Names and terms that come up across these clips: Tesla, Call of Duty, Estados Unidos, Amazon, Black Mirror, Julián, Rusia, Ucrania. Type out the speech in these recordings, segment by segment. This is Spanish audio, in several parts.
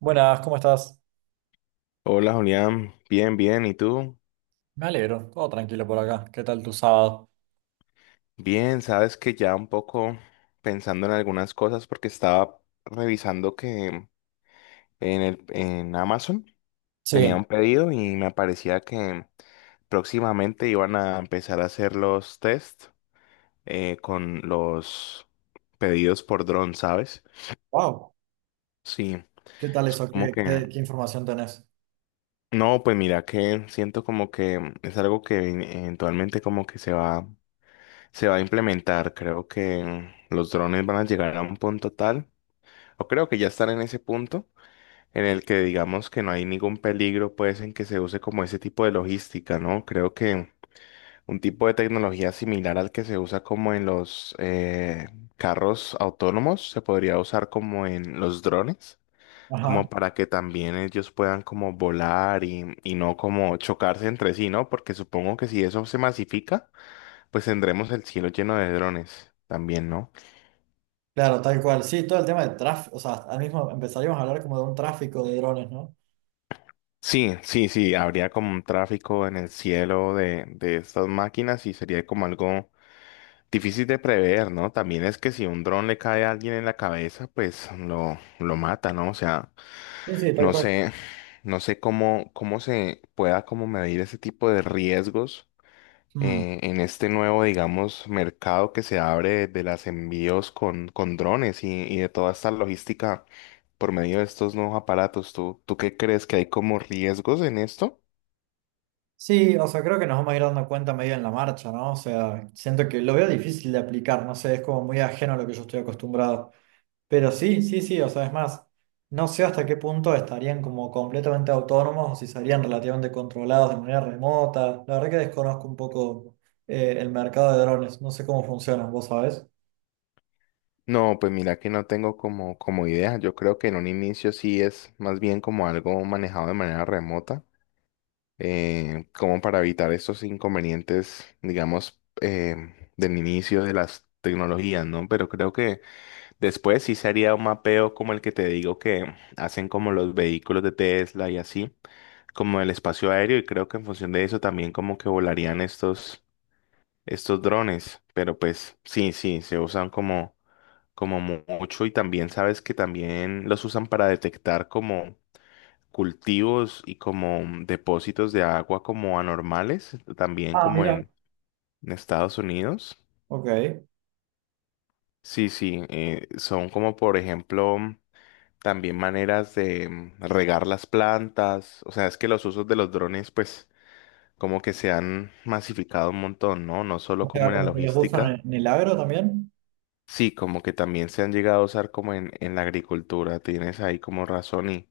Buenas, ¿cómo estás? Hola Julián, bien, bien, ¿y tú? Me alegro, todo tranquilo por acá. ¿Qué tal tu sábado? Bien, sabes que ya un poco pensando en algunas cosas porque estaba revisando que en Amazon ¿Qué Sí. tenía tal? un pedido y me parecía que próximamente iban a empezar a hacer los test con los pedidos por dron, ¿sabes? Wow, Sí, ¿qué tal es eso? como ¿Qué, que, qué- qué información tenés? no, pues mira que siento como que es algo que eventualmente como que se va a implementar. Creo que los drones van a llegar a un punto tal, o creo que ya están en ese punto, en el que digamos que no hay ningún peligro, pues, en que se use como ese tipo de logística, ¿no? Creo que un tipo de tecnología similar al que se usa como en los carros autónomos, se podría usar como en los drones, Ajá. como para que también ellos puedan como volar y no como chocarse entre sí, ¿no? Porque supongo que si eso se masifica, pues tendremos el cielo lleno de drones también, ¿no? Claro, tal cual. Sí, todo el tema del tráfico, o sea, al mismo empezaríamos a hablar como de un tráfico de drones, ¿no? Sí, sí, sí, habría como un tráfico en el cielo de estas máquinas y sería como algo difícil de prever, ¿no? También es que si un dron le cae a alguien en la cabeza, pues lo mata, ¿no? O sea, Sí, sí, tal no cual. sé, no sé cómo, cómo se pueda como medir ese tipo de riesgos Mm. En este nuevo, digamos, mercado que se abre de los envíos con drones y de toda esta logística por medio de estos nuevos aparatos. ¿Tú qué crees que hay como riesgos en esto? Sí, o sea, creo que nos vamos a ir dando cuenta medio en la marcha, ¿no? O sea, siento que lo veo difícil de aplicar, no sé, es como muy ajeno a lo que yo estoy acostumbrado. Pero sí, sí, sí, o sea, es más, no sé hasta qué punto estarían como completamente autónomos o si serían relativamente controlados de manera remota. La verdad que desconozco un poco el mercado de drones, no sé cómo funcionan, ¿vos sabés? No, pues mira que no tengo como, como idea. Yo creo que en un inicio sí es más bien como algo manejado de manera remota, como para evitar estos inconvenientes, digamos, del inicio de las tecnologías, ¿no? Pero creo que después sí sería un mapeo como el que te digo que hacen como los vehículos de Tesla y así, como el espacio aéreo y creo que en función de eso también como que volarían estos drones, pero pues sí, sí, se usan como como mucho y también sabes que también los usan para detectar como cultivos y como depósitos de agua como anormales, también Ah, como mira. En Estados Unidos. Ok. Sí, sí, son como por ejemplo también maneras de regar las plantas. O sea, es que los usos de los drones, pues, como que se han masificado un montón, ¿no? No solo O sea, como en la como que les usan logística. en el agro también. Sí, como que también se han llegado a usar como en la agricultura. Tienes ahí como razón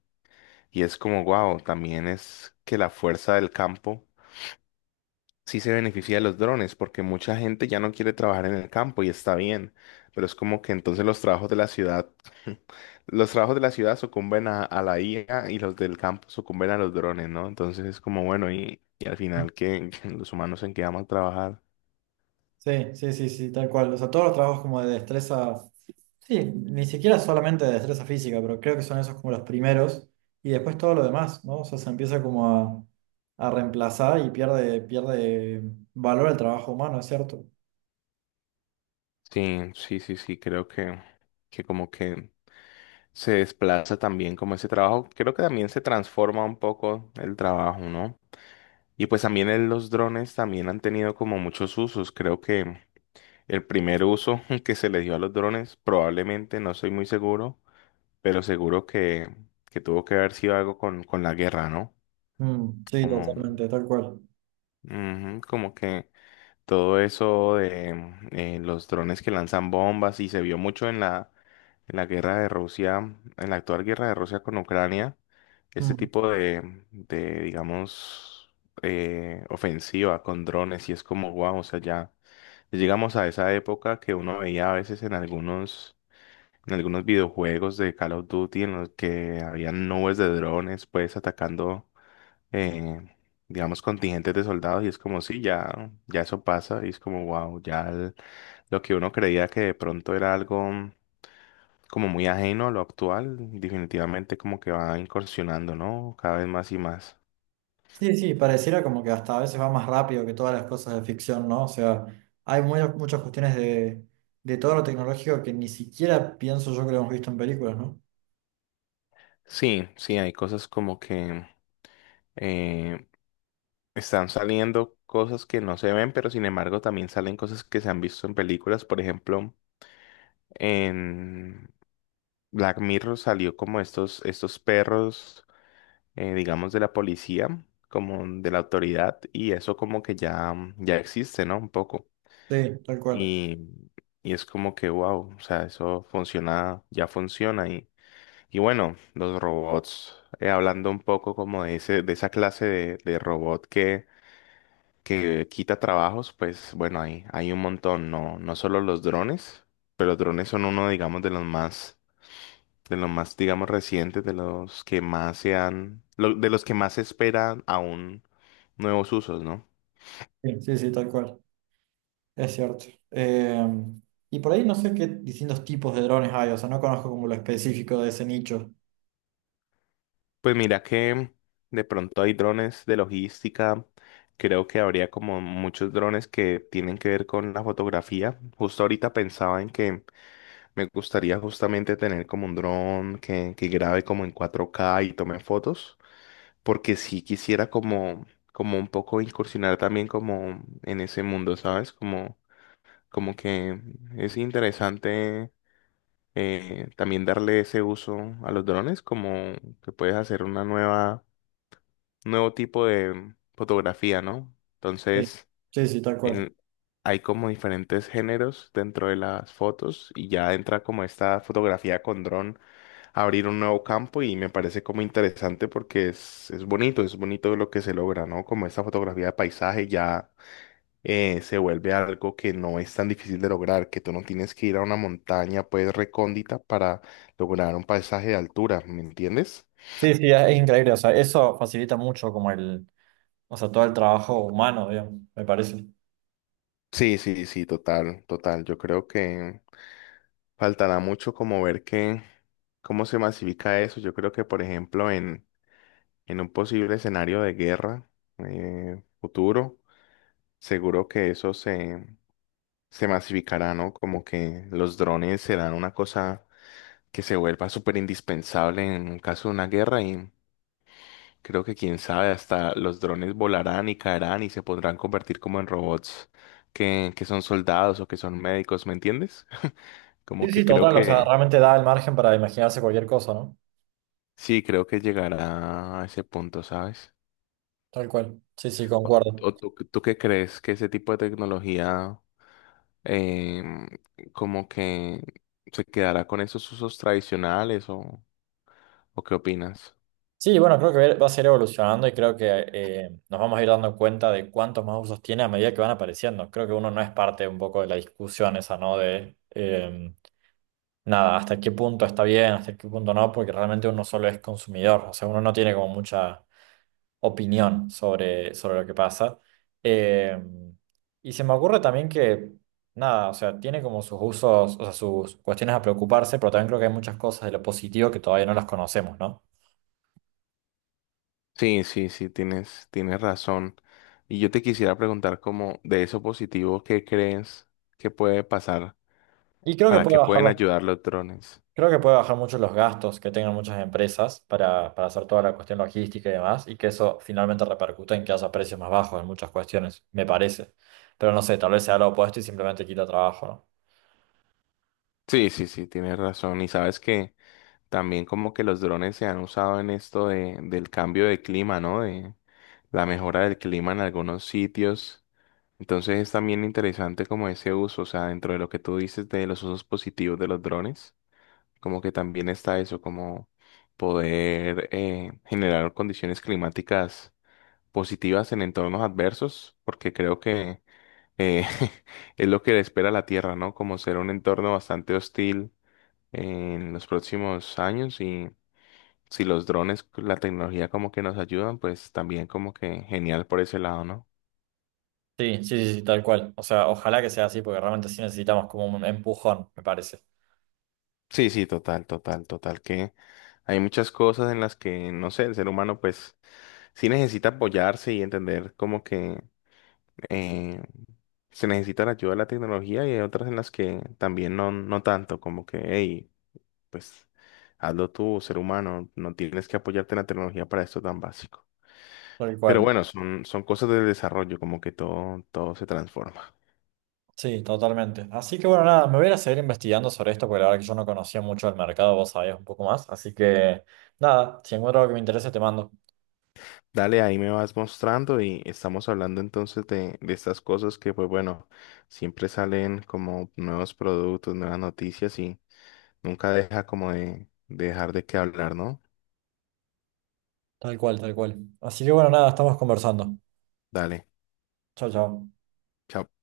y es como, wow, también es que la fuerza del campo sí se beneficia de los drones, porque mucha gente ya no quiere trabajar en el campo y está bien, pero es como que entonces los trabajos de la ciudad, los trabajos de la ciudad sucumben a la IA y los del campo sucumben a los drones, ¿no? Entonces es como, bueno, y al final que los humanos en qué vamos a trabajar. Sí, sí, sí, sí, tal cual. O sea, todos los trabajos como de destreza, sí, ni siquiera solamente de destreza física, pero creo que son esos como los primeros y después todo lo demás, ¿no? O sea, se empieza como a reemplazar y pierde valor el trabajo humano, ¿es cierto? Sí, sí, sí, sí, creo que como que se desplaza también como ese trabajo, creo que también se transforma un poco el trabajo, ¿no? Y pues también los drones también han tenido como muchos usos, creo que el primer uso que se le dio a los drones, probablemente, no soy muy seguro, pero seguro que tuvo que haber sido algo con la guerra, ¿no? Mm, sí, Como, totalmente, tal cual. ujú, como que todo eso de los drones que lanzan bombas y se vio mucho en en la guerra de Rusia, en la actual guerra de Rusia con Ucrania, este Mm. tipo de digamos, ofensiva con drones y es como, wow, o sea, ya llegamos a esa época que uno veía a veces en algunos videojuegos de Call of Duty en los que habían nubes de drones, pues atacando, eh, digamos, contingentes de soldados y es como, sí, ya, ya eso pasa y es como, wow, lo que uno creía que de pronto era algo como muy ajeno a lo actual, definitivamente como que va incursionando, ¿no? Cada vez más y más. Sí, sí, pareciera como que hasta a veces va más rápido que todas las cosas de ficción, ¿no? O sea, hay muchas cuestiones de todo lo tecnológico que ni siquiera pienso yo que lo hemos visto en películas, ¿no? Sí, sí, hay cosas como que eh, están saliendo cosas que no se ven, pero sin embargo también salen cosas que se han visto en películas, por ejemplo. En Black Mirror salió como estos perros, digamos, de la policía, como de la autoridad, y eso como que ya, ya existe, ¿no? Un poco. Sí, tal cual. Y, y es como que, wow, o sea, eso funciona, ya funciona. Y bueno, los robots, hablando un poco como de ese, de esa clase de robot que quita trabajos, pues bueno, hay un montón, no, no solo los drones, pero los drones son uno, digamos, de los más, digamos, recientes, de los que más se han, de los que más se esperan aún nuevos usos, ¿no? Sí, sí, sí, tal cual, es cierto. Y por ahí no sé qué distintos tipos de drones hay, o sea, no conozco como lo específico de ese nicho. Pues mira que de pronto hay drones de logística, creo que habría como muchos drones que tienen que ver con la fotografía. Justo ahorita pensaba en que me gustaría justamente tener como un dron que grabe como en 4K y tome fotos, porque sí quisiera como, como un poco incursionar también como en ese mundo, ¿sabes? Como como que es interesante también darle ese uso a los drones, como que puedes hacer una nueva, nuevo tipo de fotografía, ¿no? Sí, Entonces, sí, sí, tal cual. en- hay como diferentes géneros dentro de las fotos y ya entra como esta fotografía con dron a abrir un nuevo campo y me parece como interesante porque es bonito lo que se logra, ¿no? Como esta fotografía de paisaje ya se vuelve algo que no es tan difícil de lograr, que tú no tienes que ir a una montaña pues recóndita para lograr un paisaje de altura, ¿me entiendes? Sí, sí, es increíble, o sea, eso facilita mucho como el, o sea, todo el trabajo humano, digamos, me parece. Sí, sí, sí, total, total. Yo creo que faltará mucho como ver que, cómo se masifica eso. Yo creo que, por ejemplo, en un posible escenario de guerra futuro, seguro que se masificará, ¿no? Como que los drones serán una cosa que se vuelva súper indispensable en caso de una guerra y creo que quién sabe, hasta los drones volarán y caerán y se podrán convertir como en robots que son soldados o que son médicos, ¿me entiendes? Como Sí, que sí, creo total, o sea, que realmente da el margen para imaginarse cualquier cosa, ¿no? sí, creo que llegará a ese punto, ¿sabes? Tal cual. Sí, sí, ¿O, concuerdo. o tú qué crees que ese tipo de tecnología em, como que se quedará con esos usos tradicionales o qué opinas? Sí, bueno, creo que va a ser evolucionando y creo que nos vamos a ir dando cuenta de cuántos más usos tiene a medida que van apareciendo. Creo que uno no es parte un poco de la discusión esa, ¿no? De nada, hasta qué punto está bien, hasta qué punto no, porque realmente uno solo es consumidor, o sea, uno no tiene como mucha opinión sobre, sobre lo que pasa. Eh, y se me ocurre también que, nada, o sea, tiene como sus usos, o sea, sus cuestiones a preocuparse, pero también creo que hay muchas cosas de lo positivo que todavía no las conocemos, ¿no? Sí, sí, sí, tienes, tienes razón. Y yo te quisiera preguntar como de esos positivos, ¿qué crees que puede pasar? Y creo que ¿Para puede qué bajar pueden los- ayudar los drones? Creo que puede bajar mucho los gastos que tengan muchas empresas para hacer toda la cuestión logística y demás, y que eso finalmente repercute en que haya precios más bajos en muchas cuestiones, me parece. Pero no sé, tal vez sea lo opuesto y simplemente quita trabajo, ¿no? Sí, sí, sí, tienes razón. Y sabes que también como que los drones se han usado en esto del cambio de clima, ¿no? De la mejora del clima en algunos sitios. Entonces es también interesante como ese uso, o sea, dentro de lo que tú dices de los usos positivos de los drones. Como que también está eso, como poder generar condiciones climáticas positivas en entornos adversos, porque creo que eh, es lo que le espera a la Tierra, ¿no? Como ser un entorno bastante hostil en los próximos años y si los drones, la tecnología como que nos ayudan, pues también como que genial por ese lado, ¿no? Sí, sí, sí, sí, tal cual. O sea, ojalá que sea así, porque realmente sí necesitamos como un empujón, me parece. Sí, sí, total, total, total, que hay muchas cosas en las que, no sé, el ser humano pues sí necesita apoyarse y entender como que eh, se necesita la ayuda de la tecnología y hay otras en las que también no, no tanto, como que, hey, pues hazlo tú, ser humano, no tienes que apoyarte en la tecnología para esto tan básico. Tal Pero cual. bueno, son, son cosas del desarrollo, como que todo, todo se transforma. Sí, totalmente. Así que bueno, nada, me voy a ir a seguir investigando sobre esto, porque la verdad que yo no conocía mucho el mercado, vos sabías un poco más. Así que nada, si encuentro algo que me interese, te mando. Dale, ahí me vas mostrando y estamos hablando entonces de estas cosas que, pues bueno, siempre salen como nuevos productos, nuevas noticias y nunca deja como de dejar de qué hablar, ¿no? Tal cual, tal cual. Así que bueno, nada, estamos conversando. Dale, Chao, chao. chao.